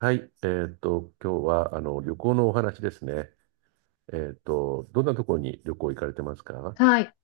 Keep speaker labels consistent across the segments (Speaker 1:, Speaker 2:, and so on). Speaker 1: はい、今日は旅行のお話ですね。どんなところに旅行行かれてますか？
Speaker 2: はい。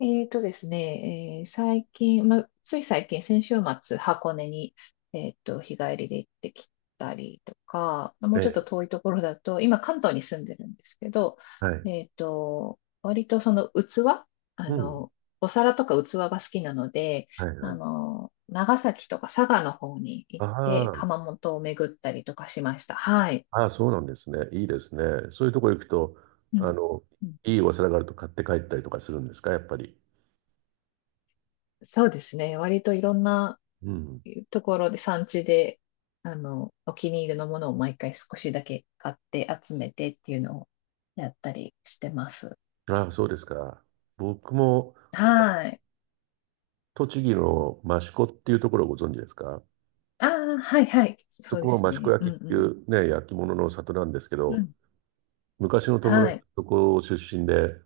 Speaker 2: えーとですね、最近、ま、つい最近、先週末、箱根に、日帰りで行ってきたりとか、も
Speaker 1: え
Speaker 2: うちょっと
Speaker 1: え、
Speaker 2: 遠いところだと、今、関東に住んでるんですけど、
Speaker 1: はい。
Speaker 2: 割とその器、あ
Speaker 1: うん。
Speaker 2: の、お皿とか器が好きなので、
Speaker 1: はいはい。
Speaker 2: 長崎とか佐賀の方に行って、
Speaker 1: ああ、
Speaker 2: 窯元を巡ったりとかしました。はい。
Speaker 1: ああ、そうなんですね。いいですね。そういうところ行くと、
Speaker 2: う
Speaker 1: あ
Speaker 2: ん
Speaker 1: の、
Speaker 2: う
Speaker 1: い
Speaker 2: ん、
Speaker 1: いお皿があると買って帰ったりとかするんですか、やっぱり。
Speaker 2: そうですね。割といろんな
Speaker 1: うん。
Speaker 2: ところで産地で、お気に入りのものを毎回少しだけ買って集めてっていうのをやったりしてます。
Speaker 1: ああ、そうですか。僕も
Speaker 2: はい。
Speaker 1: 栃木の益子っていうところをご存知ですか？
Speaker 2: ああ、はいはい。
Speaker 1: そ
Speaker 2: そうで
Speaker 1: こも
Speaker 2: す
Speaker 1: 益子
Speaker 2: ね。う
Speaker 1: 焼ってい
Speaker 2: ん
Speaker 1: うね、焼き物の里なんですけ
Speaker 2: うん。う
Speaker 1: ど、
Speaker 2: ん。
Speaker 1: 昔の友
Speaker 2: は
Speaker 1: 達
Speaker 2: い。
Speaker 1: のとこ出身で、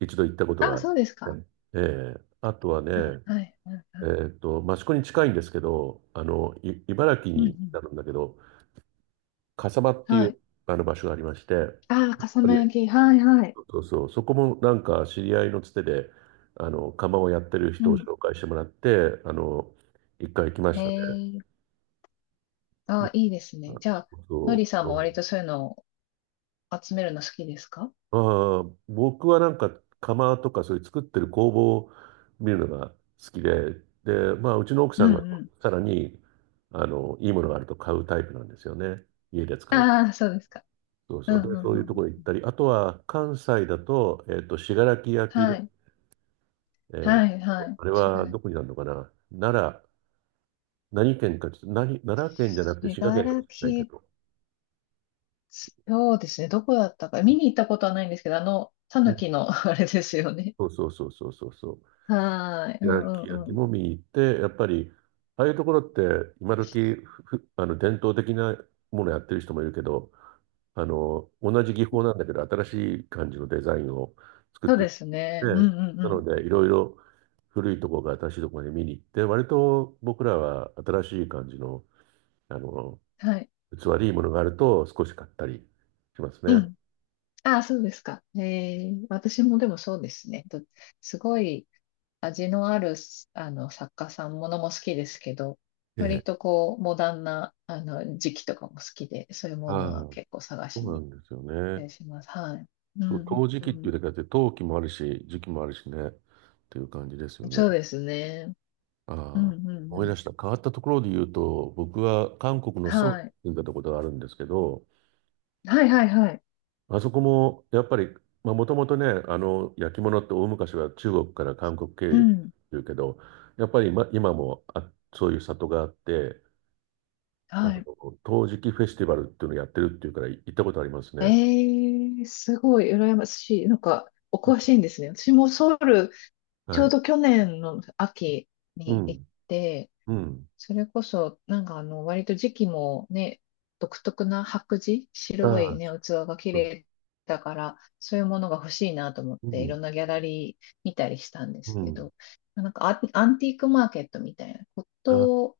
Speaker 1: 一度行ったこと
Speaker 2: あ
Speaker 1: が
Speaker 2: あ、
Speaker 1: あり
Speaker 2: そ
Speaker 1: ま
Speaker 2: うです
Speaker 1: す
Speaker 2: か。
Speaker 1: ね。ええ、あとは
Speaker 2: あ、
Speaker 1: ね、
Speaker 2: はい。うんうん。
Speaker 1: 益子に近いんですけど、あの、い茨城
Speaker 2: うんう
Speaker 1: に
Speaker 2: ん、
Speaker 1: なるんだけど、笠間っていう
Speaker 2: はい。
Speaker 1: あの場所がありまして、やっ
Speaker 2: ああ、笠
Speaker 1: ぱ
Speaker 2: 間
Speaker 1: り、
Speaker 2: 焼き。はいはい。
Speaker 1: そうそう、そこもなんか知り合いのつてで、あの、窯をやってる
Speaker 2: う
Speaker 1: 人を
Speaker 2: ん。
Speaker 1: 紹介してもらって、あの、一回行きま
Speaker 2: へ
Speaker 1: したね。
Speaker 2: え。ああ、
Speaker 1: も
Speaker 2: いいです
Speaker 1: う、あ、
Speaker 2: ね。じゃあ、
Speaker 1: そう
Speaker 2: のりさん
Speaker 1: そ
Speaker 2: も
Speaker 1: う。
Speaker 2: 割とそういうのを集めるの好きですか？
Speaker 1: ああ、僕はなんか釜とかそういう作ってる工房を見るのが好きで、で、まあうちの奥
Speaker 2: う
Speaker 1: さ
Speaker 2: んう
Speaker 1: んが
Speaker 2: ん。
Speaker 1: さらにあのいいものがあると買うタイプなんですよね。家で使い。
Speaker 2: ああ、そうですか。
Speaker 1: そう
Speaker 2: う
Speaker 1: そ
Speaker 2: ん
Speaker 1: う。で、
Speaker 2: う
Speaker 1: そ
Speaker 2: ん
Speaker 1: うい
Speaker 2: う
Speaker 1: うとこ
Speaker 2: ん。
Speaker 1: ろ行ったり、あとは関西だと、信楽焼
Speaker 2: は
Speaker 1: で、
Speaker 2: い。
Speaker 1: えー
Speaker 2: はいはい。
Speaker 1: あれ
Speaker 2: 信
Speaker 1: は
Speaker 2: 楽、
Speaker 1: どこになるのかな。奈良、何県かちょっと、何、奈良県じゃなくて
Speaker 2: 信
Speaker 1: 滋賀県とか
Speaker 2: 楽、
Speaker 1: じゃないけど、
Speaker 2: そうですね。どこだったか。見に行ったことはないんですけど、タ
Speaker 1: う
Speaker 2: ヌ
Speaker 1: ん、
Speaker 2: キの あれですよね。
Speaker 1: そうそうそうそうそうそう。
Speaker 2: はーい。う
Speaker 1: 焼
Speaker 2: ん
Speaker 1: き
Speaker 2: うん
Speaker 1: 焼き
Speaker 2: うん。
Speaker 1: も見に行って、やっぱり、ああいうところって今時あの伝統的なものやってる人もいるけど、あの、同じ技法なんだけど、新しい感じのデザインを作っ
Speaker 2: そう
Speaker 1: て
Speaker 2: で
Speaker 1: る
Speaker 2: すね。うん
Speaker 1: ので、
Speaker 2: うんう
Speaker 1: な
Speaker 2: ん。
Speaker 1: ので、いろいろ古いところから新しいところに見に行って、割と僕らは新しい感じの、あの、
Speaker 2: はい。
Speaker 1: 器でいいものがあると少し買ったりします
Speaker 2: う
Speaker 1: ね。
Speaker 2: ん。ああ、そうですか。私もでもそうですね。と、すごい味のある、作家さんものも好きですけど、
Speaker 1: え
Speaker 2: 割
Speaker 1: え。
Speaker 2: とこう、モダンな、時期とかも好きで、そういうも
Speaker 1: あ
Speaker 2: の
Speaker 1: あ、
Speaker 2: は
Speaker 1: そ
Speaker 2: 結構探
Speaker 1: う
Speaker 2: し
Speaker 1: な
Speaker 2: に
Speaker 1: んですよ
Speaker 2: 行った
Speaker 1: ね。
Speaker 2: りします。はい。うん
Speaker 1: そう、陶磁
Speaker 2: うん
Speaker 1: 器っ
Speaker 2: う
Speaker 1: てい
Speaker 2: ん。
Speaker 1: うだけあって、陶器もあるし、磁器もあるしね、っていう感じですよね。
Speaker 2: そうですね。
Speaker 1: あ
Speaker 2: うん
Speaker 1: あ、
Speaker 2: うんう
Speaker 1: 思い
Speaker 2: ん。
Speaker 1: 出した。変わったところで言うと、僕は韓国のソウ
Speaker 2: は
Speaker 1: ルに
Speaker 2: い。
Speaker 1: 住んでたことがあるんですけど、
Speaker 2: はいはいはい。
Speaker 1: あそこもやっぱり、まあ、もともとね、あの焼き物って大昔は中国から韓国経由
Speaker 2: う
Speaker 1: でって
Speaker 2: ん。
Speaker 1: うけど、やっぱり今、今もあ、そういう里があって、あの
Speaker 2: はい。
Speaker 1: 陶磁器フェスティバルっていうのをやってるっていうから行ったことあります
Speaker 2: え
Speaker 1: ね。
Speaker 2: すごい羨ましい。なんか、お詳しいんですね。私もソウル、ち
Speaker 1: は
Speaker 2: ょう
Speaker 1: い。
Speaker 2: ど去年の秋
Speaker 1: う
Speaker 2: に行っ
Speaker 1: ん。
Speaker 2: て、
Speaker 1: うん。
Speaker 2: それこそ、なんか割と時期もね、独特な白磁、
Speaker 1: あ
Speaker 2: 白い
Speaker 1: あ、
Speaker 2: ね、器が綺
Speaker 1: そうそ
Speaker 2: 麗だから、そういうものが欲しいなと思っ
Speaker 1: う。う
Speaker 2: て、い
Speaker 1: ん。
Speaker 2: ろんなギャラリー見たりしたんです
Speaker 1: う
Speaker 2: け
Speaker 1: ん。
Speaker 2: ど、なんかアンティークマーケットみたいなこ
Speaker 1: ああ、
Speaker 2: と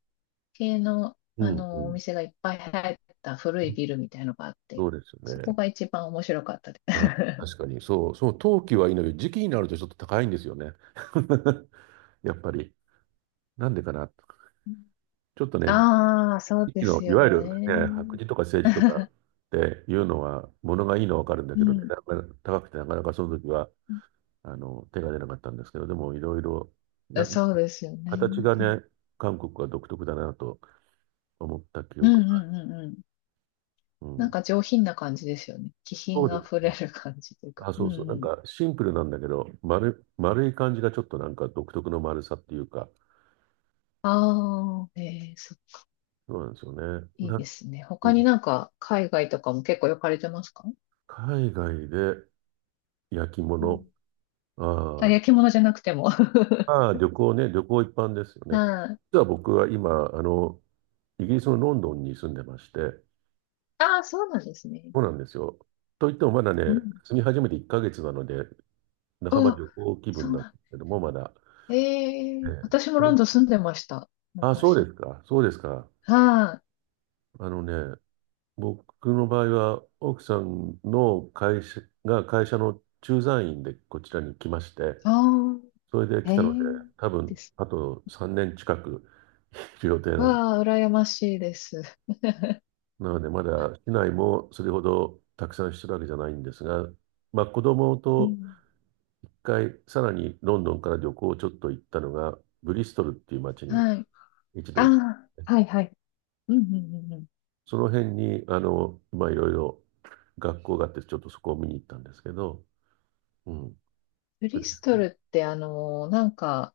Speaker 2: 系の、
Speaker 1: うん、う
Speaker 2: お
Speaker 1: ん。
Speaker 2: 店がいっぱい入った古いビルみたいのがあって、
Speaker 1: そうですよ
Speaker 2: そ
Speaker 1: ね。
Speaker 2: こが一番面白かったで
Speaker 1: あ、
Speaker 2: す。
Speaker 1: 確かに、そう、そう、冬季はいいのよ。時期になるとちょっと高いんですよね。やっぱり。なんでかな。ちょっとね、
Speaker 2: ああ、そう
Speaker 1: 時期
Speaker 2: で
Speaker 1: の、
Speaker 2: す
Speaker 1: い
Speaker 2: よ
Speaker 1: わゆる
Speaker 2: ね。
Speaker 1: ね、白磁とか青磁とかっ ていうのは、物がいいのはわかるんだ
Speaker 2: う
Speaker 1: けどね、
Speaker 2: ん。
Speaker 1: なかなか高くてなかなかその時は、あの、手が出なかったんですけど、でもいろいろ、な、
Speaker 2: そうですよ
Speaker 1: 形
Speaker 2: ね。
Speaker 1: がね、韓国は独特だなと思った記
Speaker 2: うんう
Speaker 1: 憶が。
Speaker 2: んうんうんうん。
Speaker 1: う
Speaker 2: なん
Speaker 1: ん。
Speaker 2: か上品な感じですよね。気
Speaker 1: そう
Speaker 2: 品
Speaker 1: で
Speaker 2: あふ
Speaker 1: す
Speaker 2: れ
Speaker 1: ね。
Speaker 2: る感じというか。
Speaker 1: あ、
Speaker 2: う
Speaker 1: そ
Speaker 2: ん
Speaker 1: うそう。
Speaker 2: う
Speaker 1: なん
Speaker 2: ん。
Speaker 1: かシンプルなんだけど、丸、丸い感じがちょっとなんか独特の丸さっていうか、
Speaker 2: ああ、
Speaker 1: そうなんですよね。
Speaker 2: いい
Speaker 1: な、
Speaker 2: ですね。
Speaker 1: う
Speaker 2: 他に
Speaker 1: ん、
Speaker 2: なんか海外とかも結構行かれてますか？
Speaker 1: 海外で焼き
Speaker 2: う
Speaker 1: 物。
Speaker 2: ん。
Speaker 1: あ
Speaker 2: あ、
Speaker 1: ー、
Speaker 2: 焼き物じゃなくても。は
Speaker 1: まあー、旅行ね、旅行一般ですよ
Speaker 2: い。
Speaker 1: ね。
Speaker 2: あ
Speaker 1: 実は僕は今、あの、イギリスのロンドンに住んでまして、
Speaker 2: あ、そうなんですね。
Speaker 1: そうなんですよ。といってもまだね、
Speaker 2: うん。
Speaker 1: 住み始めて1ヶ月なので、半ば
Speaker 2: あ、
Speaker 1: 旅行気
Speaker 2: そ
Speaker 1: 分
Speaker 2: う
Speaker 1: なんで
Speaker 2: なん。
Speaker 1: すけども、まだ。
Speaker 2: ええ、
Speaker 1: え
Speaker 2: 私もロンドン
Speaker 1: え、
Speaker 2: 住んでました。
Speaker 1: あ、そうで
Speaker 2: 昔。
Speaker 1: すか、そうですか。
Speaker 2: はい。あ
Speaker 1: あのね、僕の場合は、奥さんの会社が会社の駐在員でこちらに来まして、
Speaker 2: あ、
Speaker 1: それで来
Speaker 2: え
Speaker 1: たので、
Speaker 2: え
Speaker 1: 多分
Speaker 2: です。
Speaker 1: あと3年近く来る予定なん
Speaker 2: わあ、羨ましいです。
Speaker 1: なので、まだ市内もそれほどたくさんしてるわけじゃないんですが、まあ、子供
Speaker 2: う
Speaker 1: と
Speaker 2: ん。
Speaker 1: 一回、さらにロンドンから旅行をちょっと行ったのが、ブリストルっていう町に
Speaker 2: はい。
Speaker 1: 一度行きまし
Speaker 2: あ
Speaker 1: たね。
Speaker 2: あ、はいはい。うんうんうんうん。
Speaker 1: その辺に、あの、まあ、いろいろ学校があって、ちょっとそこを見に行ったんですけど、うん。
Speaker 2: ブ
Speaker 1: ブ
Speaker 2: リ
Speaker 1: リ
Speaker 2: ス
Speaker 1: スト
Speaker 2: ト
Speaker 1: ル、
Speaker 2: ルって、なんか、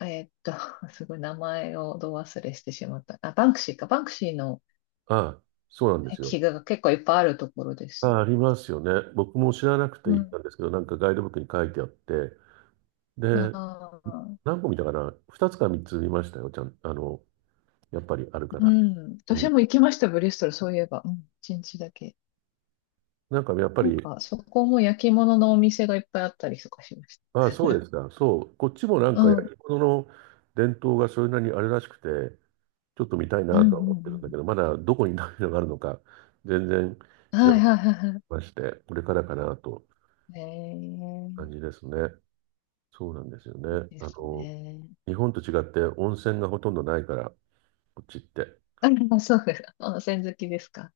Speaker 2: えーっと、すごい名前をど忘れしてしまった。あ、バンクシーか。バンクシーの
Speaker 1: あ、そうなんですよ。
Speaker 2: 壁画が結構いっぱいあるところですよ。
Speaker 1: あ、ありますよね。僕も知らなくて
Speaker 2: う
Speaker 1: 行っ
Speaker 2: ん。
Speaker 1: たんですけど、なんかガイドブックに書いてあって、で、
Speaker 2: ああ、
Speaker 1: 何個見たかな？ 2 つか3つ見ましたよ、ちゃん、あの、やっぱりあるか
Speaker 2: う
Speaker 1: ら。
Speaker 2: ん。
Speaker 1: う
Speaker 2: 私
Speaker 1: ん。
Speaker 2: も行きました、ブリストル、そういえば。うん、一日だけ。
Speaker 1: なんかやっぱ
Speaker 2: なん
Speaker 1: り、
Speaker 2: か、そこも焼き物のお店がいっぱいあったりとかしまし
Speaker 1: ああ、そうですか。そう。こっちもなん
Speaker 2: た。う
Speaker 1: か
Speaker 2: ん。
Speaker 1: 焼き物の伝統がそれなりにあるらしくて、ちょっと見たい
Speaker 2: うん
Speaker 1: なとは思っ
Speaker 2: う
Speaker 1: てるんだ
Speaker 2: ん
Speaker 1: けど、まだどこに何のがあるのか、全然
Speaker 2: うん。
Speaker 1: 知ら
Speaker 2: は
Speaker 1: な
Speaker 2: い
Speaker 1: く
Speaker 2: は
Speaker 1: て
Speaker 2: いはいは
Speaker 1: まして、これからかなと
Speaker 2: い。え
Speaker 1: 感
Speaker 2: え、
Speaker 1: じですね。そうなんですよね。
Speaker 2: いいで
Speaker 1: あ
Speaker 2: す
Speaker 1: の、
Speaker 2: ね。
Speaker 1: 日本と違って温泉がほとんどないから、こっちって。
Speaker 2: あ、そうです。温泉好きですか？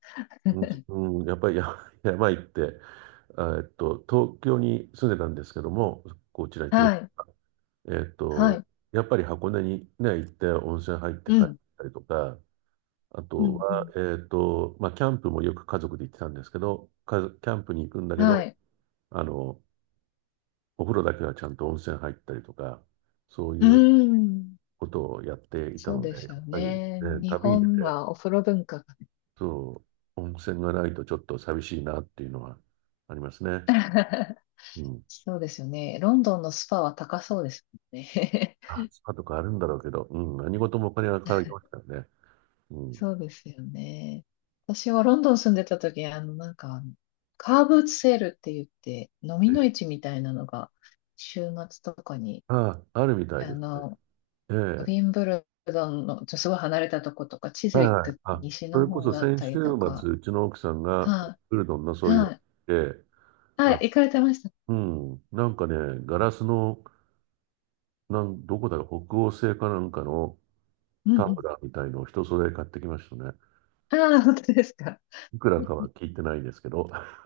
Speaker 1: うん、うんやっぱりや、 山行って、あ、東京に住んでたんですけども、こちらに来る。
Speaker 2: はい。
Speaker 1: えっ
Speaker 2: は
Speaker 1: と、
Speaker 2: い。
Speaker 1: やっぱり箱根にね、行って温泉入って
Speaker 2: う
Speaker 1: 帰っ
Speaker 2: ん。
Speaker 1: たりとか、あ
Speaker 2: う
Speaker 1: と
Speaker 2: んう
Speaker 1: は、
Speaker 2: ん。
Speaker 1: まあ、キャンプもよく家族で行ってたんですけど、か、キャンプに行くんだけ
Speaker 2: は
Speaker 1: ど、
Speaker 2: い。
Speaker 1: あの、お風呂だけはちゃんと温泉入ったりとか、そうい
Speaker 2: う
Speaker 1: う
Speaker 2: ん。
Speaker 1: ことをやっていた
Speaker 2: そう
Speaker 1: ので、
Speaker 2: で
Speaker 1: やっ
Speaker 2: すよ
Speaker 1: ぱりね、
Speaker 2: ね。日
Speaker 1: 旅に出て、
Speaker 2: 本はお風呂文化がね。
Speaker 1: そう、温泉がないとちょっと寂しいなっていうのはありますね。うん。
Speaker 2: そうですよね。ロンドンのスパは高そうですもんね。
Speaker 1: あ、スパとかあるんだろうけど、うん、何事もお金がかかりま すからね。うん。
Speaker 2: そうですよね。私はロンドン住んでた時、なんか、カーブーツセールって言って、飲みの市みたいなのが、週末とかに、
Speaker 1: ああ、あるみたい
Speaker 2: あ
Speaker 1: ですね。
Speaker 2: の、
Speaker 1: え
Speaker 2: ウィン
Speaker 1: え。
Speaker 2: ブルドンの、すごい離れたとことか、チズ
Speaker 1: はい
Speaker 2: ウィッ
Speaker 1: はい。
Speaker 2: ク
Speaker 1: あ、
Speaker 2: 西
Speaker 1: そ
Speaker 2: の
Speaker 1: れこ
Speaker 2: 方
Speaker 1: そ
Speaker 2: だっ
Speaker 1: 先
Speaker 2: た
Speaker 1: 週末、
Speaker 2: りとか、
Speaker 1: うちの奥さんが
Speaker 2: は
Speaker 1: ウルドンの
Speaker 2: い、
Speaker 1: そういうの
Speaker 2: は
Speaker 1: 行
Speaker 2: い、
Speaker 1: って、
Speaker 2: は
Speaker 1: あ、
Speaker 2: い、行かれてました。
Speaker 1: うん、なんかね、ガラスの、なん、どこだろう、北欧製かなんかの
Speaker 2: うん
Speaker 1: タ
Speaker 2: う
Speaker 1: ンブ
Speaker 2: ん。
Speaker 1: ラーみたいのを一揃え買ってきましたね。
Speaker 2: ああ、本当ですか。
Speaker 1: いくらかは聞いてないですけど、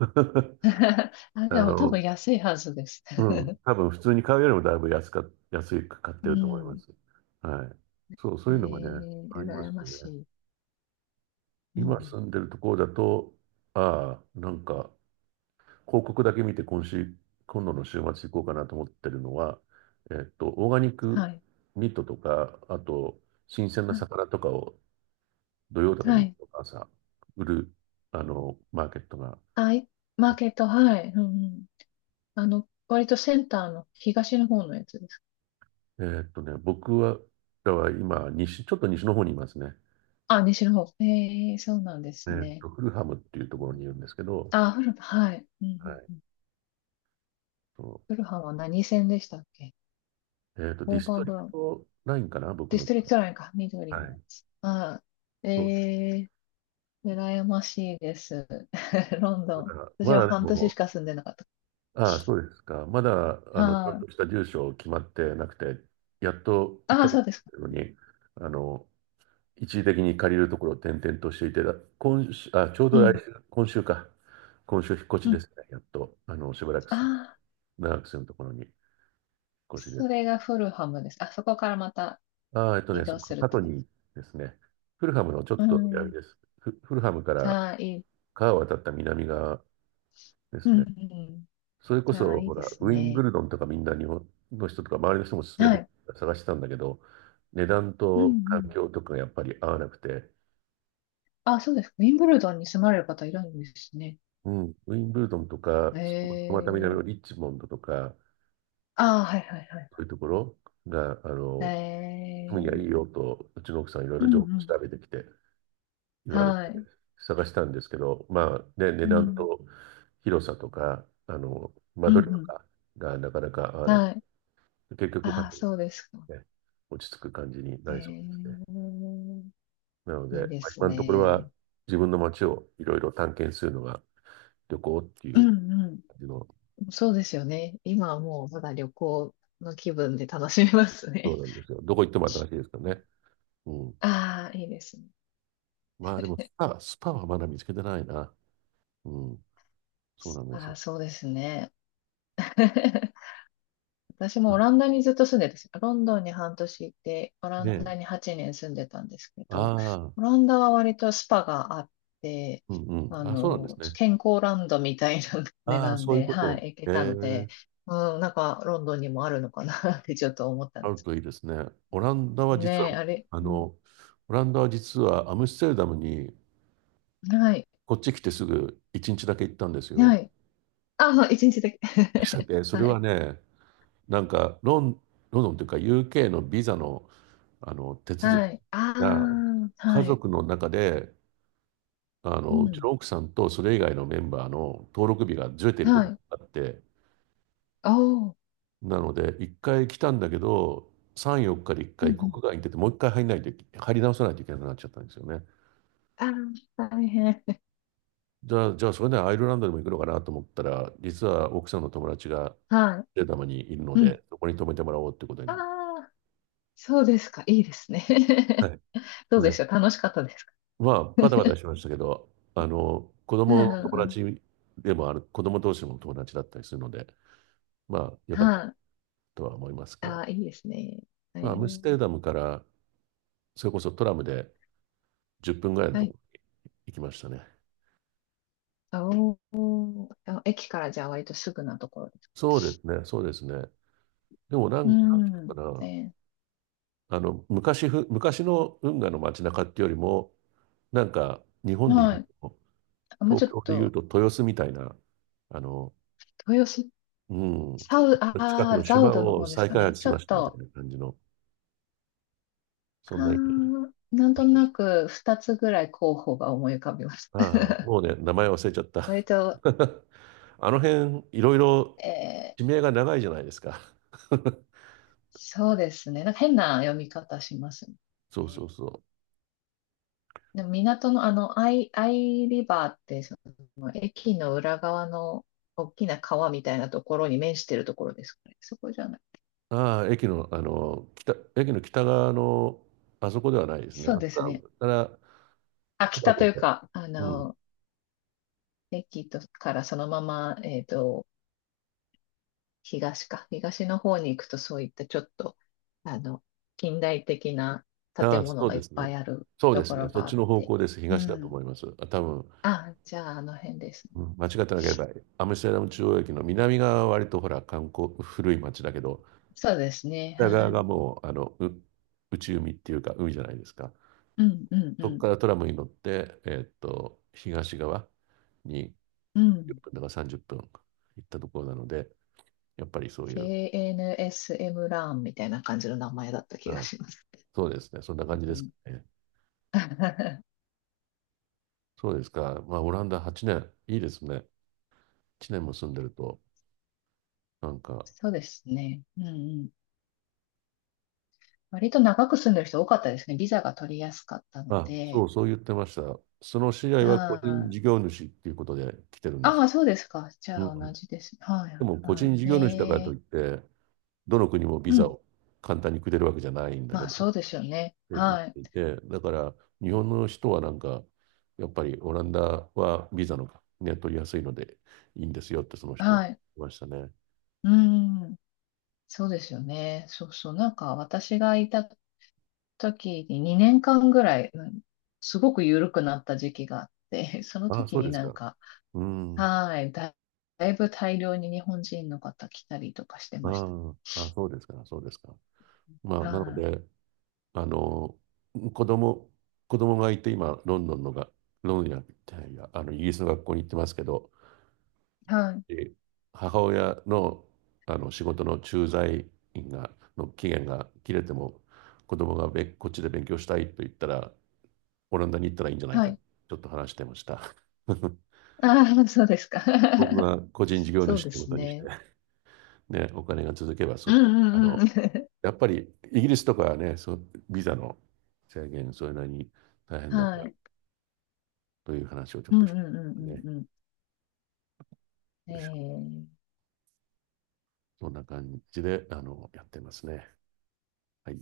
Speaker 2: あ、
Speaker 1: あ
Speaker 2: でも多分
Speaker 1: の、
Speaker 2: 安いはずです。
Speaker 1: うん、多分普通に買うよりもだいぶ安か、安く買っ
Speaker 2: う
Speaker 1: てると思いま
Speaker 2: ん。
Speaker 1: す。はい。そう、そういうのがね、ありま
Speaker 2: 羨
Speaker 1: す
Speaker 2: ま
Speaker 1: よ
Speaker 2: し
Speaker 1: ね。
Speaker 2: い。う
Speaker 1: 今
Speaker 2: ん。
Speaker 1: 住んでるところだと、ああ、なんか、広告だけ見て今週、今度の週末行こうかなと思ってるのは、オーガニッ
Speaker 2: は
Speaker 1: ク
Speaker 2: い、
Speaker 1: ミートとか、あと、新鮮な
Speaker 2: はい、
Speaker 1: 魚とかを土曜とか
Speaker 2: は
Speaker 1: 日
Speaker 2: い。
Speaker 1: 曜の朝、売る、あの、マーケットが、
Speaker 2: あ、い、マーケット、はい。うんうん。割とセンターの東の方のやつです。
Speaker 1: 僕は、だは今、西、ちょっと西の方にいますね。
Speaker 2: あ、西の方。ええ、そうなんですね。
Speaker 1: フルハムっていうと
Speaker 2: う
Speaker 1: ころに
Speaker 2: ん、
Speaker 1: いるんですけど、
Speaker 2: あ、はい。うんう
Speaker 1: は
Speaker 2: ん
Speaker 1: い。
Speaker 2: うん、
Speaker 1: そ
Speaker 2: フルハンは何線でしたっけ？
Speaker 1: う。ディ
Speaker 2: オー
Speaker 1: ス
Speaker 2: バ
Speaker 1: ト
Speaker 2: ー
Speaker 1: リ
Speaker 2: グラ
Speaker 1: ク
Speaker 2: ウンド。
Speaker 1: トラインかな、僕
Speaker 2: ディス
Speaker 1: の。
Speaker 2: トリクトラインか。緑
Speaker 1: は
Speaker 2: のや
Speaker 1: い。
Speaker 2: つ。あ、え
Speaker 1: そうです。
Speaker 2: え、羨ましいです。ロン
Speaker 1: ま
Speaker 2: ドン。
Speaker 1: だ、
Speaker 2: 私
Speaker 1: ま
Speaker 2: は
Speaker 1: だで
Speaker 2: 半年し
Speaker 1: も、
Speaker 2: か住んでなかった。
Speaker 1: ああ、そうですか。まだ、あの、ちゃん
Speaker 2: は
Speaker 1: と
Speaker 2: い。
Speaker 1: した住所決まってなくて、やっと1
Speaker 2: ああ、
Speaker 1: ヶ
Speaker 2: そ
Speaker 1: 月
Speaker 2: うですか。
Speaker 1: のに、あの、一時的に借りるところを転々としていて、今週、あ、ちょう
Speaker 2: う
Speaker 1: ど来
Speaker 2: ん。
Speaker 1: 週、今週か。今週引っ越
Speaker 2: う
Speaker 1: しで
Speaker 2: ん。
Speaker 1: すね。やっと、あの、しばらく
Speaker 2: あ
Speaker 1: す、
Speaker 2: あ、
Speaker 1: 長く住むところに引っ越しで
Speaker 2: そ
Speaker 1: す。
Speaker 2: れがフルハムです。あ、そこからまた
Speaker 1: ああ、えっと
Speaker 2: 移
Speaker 1: ね、そ
Speaker 2: 動
Speaker 1: っ
Speaker 2: す
Speaker 1: か
Speaker 2: るっ
Speaker 1: 過
Speaker 2: て
Speaker 1: 去
Speaker 2: こと？
Speaker 1: にですね、フルハムのちょっ
Speaker 2: う
Speaker 1: と南
Speaker 2: ん。
Speaker 1: です。フ、フルハムから
Speaker 2: ああ、いい。
Speaker 1: 川を渡った南側で
Speaker 2: う
Speaker 1: す
Speaker 2: んう
Speaker 1: ね。
Speaker 2: ん、
Speaker 1: それこ
Speaker 2: じゃあ、
Speaker 1: そ、
Speaker 2: いい
Speaker 1: ほ
Speaker 2: で
Speaker 1: ら、
Speaker 2: す
Speaker 1: ウィンブ
Speaker 2: ね。
Speaker 1: ルドンとかみんな日本の人とか周りの人も勧
Speaker 2: は
Speaker 1: めて
Speaker 2: い。
Speaker 1: 探してたんだけど、値段
Speaker 2: うんう
Speaker 1: と環
Speaker 2: ん、
Speaker 1: 境とかがやっぱり合わなくて、
Speaker 2: あ、そうですか。ウィンブルドンに住まれる方いるんですね。
Speaker 1: うん、ウィンブルドンとか、
Speaker 2: え
Speaker 1: そこまた南
Speaker 2: え、
Speaker 1: のリッチモンドとか、
Speaker 2: ああ、はいはいはい。
Speaker 1: そういうところが、
Speaker 2: え
Speaker 1: 今夜いい
Speaker 2: え、
Speaker 1: よと、うちの奥さんいろい
Speaker 2: うん
Speaker 1: ろ
Speaker 2: う
Speaker 1: 情報
Speaker 2: ん、
Speaker 1: 調べてきて、言われて
Speaker 2: はい。
Speaker 1: 探したんですけど、まあね、値
Speaker 2: う
Speaker 1: 段
Speaker 2: ん
Speaker 1: と広さとか、間
Speaker 2: うん
Speaker 1: 取りと
Speaker 2: うん、
Speaker 1: かがなかなか合わなくて、
Speaker 2: はい。
Speaker 1: 結局パ
Speaker 2: あ
Speaker 1: ッ
Speaker 2: あ、
Speaker 1: と、
Speaker 2: そうですか。
Speaker 1: ね、落ち着く感じになりそうです
Speaker 2: え
Speaker 1: ね。
Speaker 2: え、
Speaker 1: なので、
Speaker 2: いいで
Speaker 1: まあ
Speaker 2: す
Speaker 1: 今のところは
Speaker 2: ね。
Speaker 1: 自分の街をいろいろ探検するのが旅行ってい
Speaker 2: う
Speaker 1: う
Speaker 2: んう
Speaker 1: 感じの、
Speaker 2: ん、そうですよね。今はもうまだ旅行の気分で楽しめます
Speaker 1: そう
Speaker 2: ね。
Speaker 1: なんですよ。どこ行っても新しいですからね。うん。
Speaker 2: ああ、いいですね。
Speaker 1: まあでもスパはまだ見つけてないな。うん。そうなんです
Speaker 2: あ
Speaker 1: よ。
Speaker 2: あ、そうですね。私も
Speaker 1: あ、
Speaker 2: オランダにずっと住んでたし、ロンドンに半年いて、オラ
Speaker 1: ね
Speaker 2: ン
Speaker 1: え。
Speaker 2: ダに8年住んでたんですけ
Speaker 1: あ
Speaker 2: ど、オ
Speaker 1: あ、
Speaker 2: ランダは割とスパがあって、
Speaker 1: うんうん。あ、そうなんですね。
Speaker 2: 健康ランドみたいな 値
Speaker 1: ああ、
Speaker 2: 段
Speaker 1: そういう
Speaker 2: で、
Speaker 1: こ
Speaker 2: は
Speaker 1: と。
Speaker 2: い、行け
Speaker 1: え
Speaker 2: たので、
Speaker 1: え、
Speaker 2: うん、なんかロンドンにもあるのかな ってちょっと思った
Speaker 1: あ
Speaker 2: んで
Speaker 1: る
Speaker 2: す。
Speaker 1: といいですね。オランダは実
Speaker 2: ねえ、
Speaker 1: は、
Speaker 2: あれ、
Speaker 1: あ
Speaker 2: う
Speaker 1: の、
Speaker 2: ん、
Speaker 1: オランダは実はアムステルダムに
Speaker 2: はい、
Speaker 1: こっち来てすぐ1日だけ行ったんですよ。
Speaker 2: はい。あ、そう一日だけ。
Speaker 1: で、それ
Speaker 2: はい、
Speaker 1: はね、なんかロンドンというか UK のビザの、あの手続き
Speaker 2: はい。あ
Speaker 1: が
Speaker 2: あ、
Speaker 1: 家
Speaker 2: はい、
Speaker 1: 族の中で、
Speaker 2: う
Speaker 1: うち
Speaker 2: ん、
Speaker 1: の奥さんとそれ以外のメンバーの登録日がずれているこ
Speaker 2: は
Speaker 1: とが
Speaker 2: い。
Speaker 1: あって、
Speaker 2: おー、
Speaker 1: なので1回来たんだけど、3、4日で1
Speaker 2: うん、う
Speaker 1: 回国
Speaker 2: ん。
Speaker 1: 外に出て、もう1回入り直さないといけなくなっちゃったんですよね。
Speaker 2: ああ、大変。
Speaker 1: じゃあそれでアイルランドにも行くのかなと思ったら、実は奥さんの友達が
Speaker 2: は
Speaker 1: データムにいるの
Speaker 2: い。うん、
Speaker 1: で、そこに泊めてもらおうってことに
Speaker 2: あ
Speaker 1: なる。
Speaker 2: あ、そうですか。いいですね。
Speaker 1: は い。
Speaker 2: どうで
Speaker 1: ね、
Speaker 2: しょう。楽しかったですか？
Speaker 1: まあ、バタバタしましたけど、子
Speaker 2: うんう
Speaker 1: 供の
Speaker 2: ん
Speaker 1: 友
Speaker 2: うん。
Speaker 1: 達でもある、子供同士の友達だったりするので、まあ、よかった
Speaker 2: はい。
Speaker 1: とは思いますが、
Speaker 2: ああ、いいですね。え
Speaker 1: まあ、アムス
Speaker 2: ー、
Speaker 1: テルダムから、それこそトラムで10分ぐらいの
Speaker 2: は
Speaker 1: とこ
Speaker 2: い。
Speaker 1: ろに行きましたね。
Speaker 2: あお、あ、駅からじゃあ割とすぐなところです。
Speaker 1: そうですね、そうですね。でも
Speaker 2: う
Speaker 1: なんていう
Speaker 2: ん。
Speaker 1: のか
Speaker 2: え
Speaker 1: な、昔の運河の街中っていうよりも、なんか、日本で言
Speaker 2: は
Speaker 1: う
Speaker 2: い。
Speaker 1: と、
Speaker 2: あ、もうち
Speaker 1: 東
Speaker 2: ょっ
Speaker 1: 京で言う
Speaker 2: と、
Speaker 1: と豊洲みたいな、あの、
Speaker 2: 豊洲、
Speaker 1: う
Speaker 2: あ
Speaker 1: ん、近くの
Speaker 2: あ、ザウ
Speaker 1: 島
Speaker 2: ドの
Speaker 1: を
Speaker 2: 方です
Speaker 1: 再
Speaker 2: か
Speaker 1: 開
Speaker 2: ね？
Speaker 1: 発し
Speaker 2: ちょ
Speaker 1: ま
Speaker 2: っ
Speaker 1: したみたい
Speaker 2: と、
Speaker 1: な感じの、そ
Speaker 2: あ
Speaker 1: んな
Speaker 2: あ、
Speaker 1: イメージに。
Speaker 2: なんとなく2つぐらい候補が思い浮かびます。
Speaker 1: ああ、もうね、名前忘れちゃった。
Speaker 2: 割と、
Speaker 1: あの辺、いろいろ
Speaker 2: えー、
Speaker 1: 地名が長いじゃないですか。
Speaker 2: そうですね。なんか変な読み方しますね。
Speaker 1: そうそうそ
Speaker 2: でも港のアイリバーって、その駅の裏側の大きな川みたいなところに面してるところですかね？そこじゃない？
Speaker 1: う。ああ、駅の北側の、あそこではないですね。
Speaker 2: そう
Speaker 1: あそ
Speaker 2: ですね。
Speaker 1: こから、
Speaker 2: あ、
Speaker 1: トラ
Speaker 2: 北
Speaker 1: ブ
Speaker 2: とい
Speaker 1: ル
Speaker 2: う
Speaker 1: で。
Speaker 2: か、
Speaker 1: うん。
Speaker 2: 駅とからそのまま、東か。東の方に行くとそういったちょっと、あの、近代的な
Speaker 1: あ
Speaker 2: 建
Speaker 1: あ、
Speaker 2: 物
Speaker 1: そう
Speaker 2: がい
Speaker 1: で
Speaker 2: っ
Speaker 1: す
Speaker 2: ぱ
Speaker 1: ね。
Speaker 2: いある
Speaker 1: そうで
Speaker 2: と
Speaker 1: す
Speaker 2: こ
Speaker 1: ね。
Speaker 2: ろ
Speaker 1: そっ
Speaker 2: があ
Speaker 1: ち
Speaker 2: っ
Speaker 1: の方
Speaker 2: て。
Speaker 1: 向です。
Speaker 2: う
Speaker 1: 東だと
Speaker 2: ん。
Speaker 1: 思います。あ、多分、
Speaker 2: あ、じゃああの辺ですね。
Speaker 1: うん、間違ってなければ、アムステルダム中央駅の南側は割とほら、観光、古い町だけど、
Speaker 2: そうですね。
Speaker 1: 北
Speaker 2: は
Speaker 1: 側が
Speaker 2: い。
Speaker 1: もう、内海っていうか、海じゃないですか。
Speaker 2: うん、うん、う
Speaker 1: そこ
Speaker 2: ん。
Speaker 1: からトラムに乗って、東側に
Speaker 2: う
Speaker 1: 1
Speaker 2: ん。
Speaker 1: 分だか30分行ったところなので、やっぱりそういう、
Speaker 2: KNSM ラーンみたいな感じの名前だった気が
Speaker 1: あ、
Speaker 2: します。
Speaker 1: そうですね。そんな感じで
Speaker 2: う
Speaker 1: すか
Speaker 2: ん、
Speaker 1: ね。そうですか。まあ、オランダ8年、いいですね。1年も住んでると、なんか、
Speaker 2: そうですね。うんうん。割と長く住んでる人多かったですね。ビザが取りやすかったの
Speaker 1: あ、そ
Speaker 2: で。
Speaker 1: う、そう言ってました。その知り合いは個人
Speaker 2: ああ
Speaker 1: 事業主っていうことで来てるんです
Speaker 2: あ
Speaker 1: け
Speaker 2: あ、そう
Speaker 1: ど。
Speaker 2: ですか。じゃあ
Speaker 1: う
Speaker 2: 同
Speaker 1: ん。
Speaker 2: じです。はい。
Speaker 1: でも個
Speaker 2: は
Speaker 1: 人事
Speaker 2: い。
Speaker 1: 業主だからと
Speaker 2: ね
Speaker 1: いって、どの国もビ
Speaker 2: え。う
Speaker 1: ザ
Speaker 2: ん。
Speaker 1: を簡単にくれるわけじゃないんだけ
Speaker 2: まあ、そう
Speaker 1: ど、
Speaker 2: ですよね。
Speaker 1: って言っ
Speaker 2: はい。
Speaker 1: ていて、だから日本の人はなんか、やっぱりオランダはビザの、ね、取りやすいのでいいんですよってその人は
Speaker 2: は
Speaker 1: 言っ
Speaker 2: い。
Speaker 1: てましたね。
Speaker 2: うん。そうですよね。そうそう。なんか私がいた時に2年間ぐらい、うん、すごく緩くなった時期があって、その
Speaker 1: ああ、そ
Speaker 2: 時
Speaker 1: う
Speaker 2: に
Speaker 1: です
Speaker 2: なん
Speaker 1: か。
Speaker 2: か、
Speaker 1: うん。
Speaker 2: はい。だいぶ大量に日本人の方来たりとかして
Speaker 1: あ
Speaker 2: ました。
Speaker 1: あ、ああ、そうですか、そうですか。まあ、なの
Speaker 2: は
Speaker 1: で、あの、子供、子供がいて今、ロンドンのが、ロンドンじゃないや、イギリスの学校に行ってますけど、
Speaker 2: い。はい。
Speaker 1: で母親の、あの仕事の駐在員の期限が切れても、子供がこっちで勉強したいと言ったら、オランダに行ったらいいんじゃない
Speaker 2: は
Speaker 1: か、
Speaker 2: い。
Speaker 1: ちょっと話してました。
Speaker 2: ああ、そうですか。
Speaker 1: 僕 が個人事業
Speaker 2: そう
Speaker 1: 主っ
Speaker 2: で
Speaker 1: てこ
Speaker 2: す
Speaker 1: とにして、
Speaker 2: ね。
Speaker 1: ね、お金が続けば
Speaker 2: う
Speaker 1: そ、
Speaker 2: ん
Speaker 1: あ
Speaker 2: うんう
Speaker 1: の、
Speaker 2: ん。
Speaker 1: やっぱりイギリスとかはね、そう、ビザの制限、それなりに大 変だか
Speaker 2: は
Speaker 1: ら、
Speaker 2: い。
Speaker 1: という話をちょっ
Speaker 2: うん
Speaker 1: と
Speaker 2: うん
Speaker 1: し
Speaker 2: う
Speaker 1: てね。
Speaker 2: ん
Speaker 1: よ
Speaker 2: うんう
Speaker 1: いしょ、
Speaker 2: ん。ええ
Speaker 1: そんな感じで、やってますね。はい。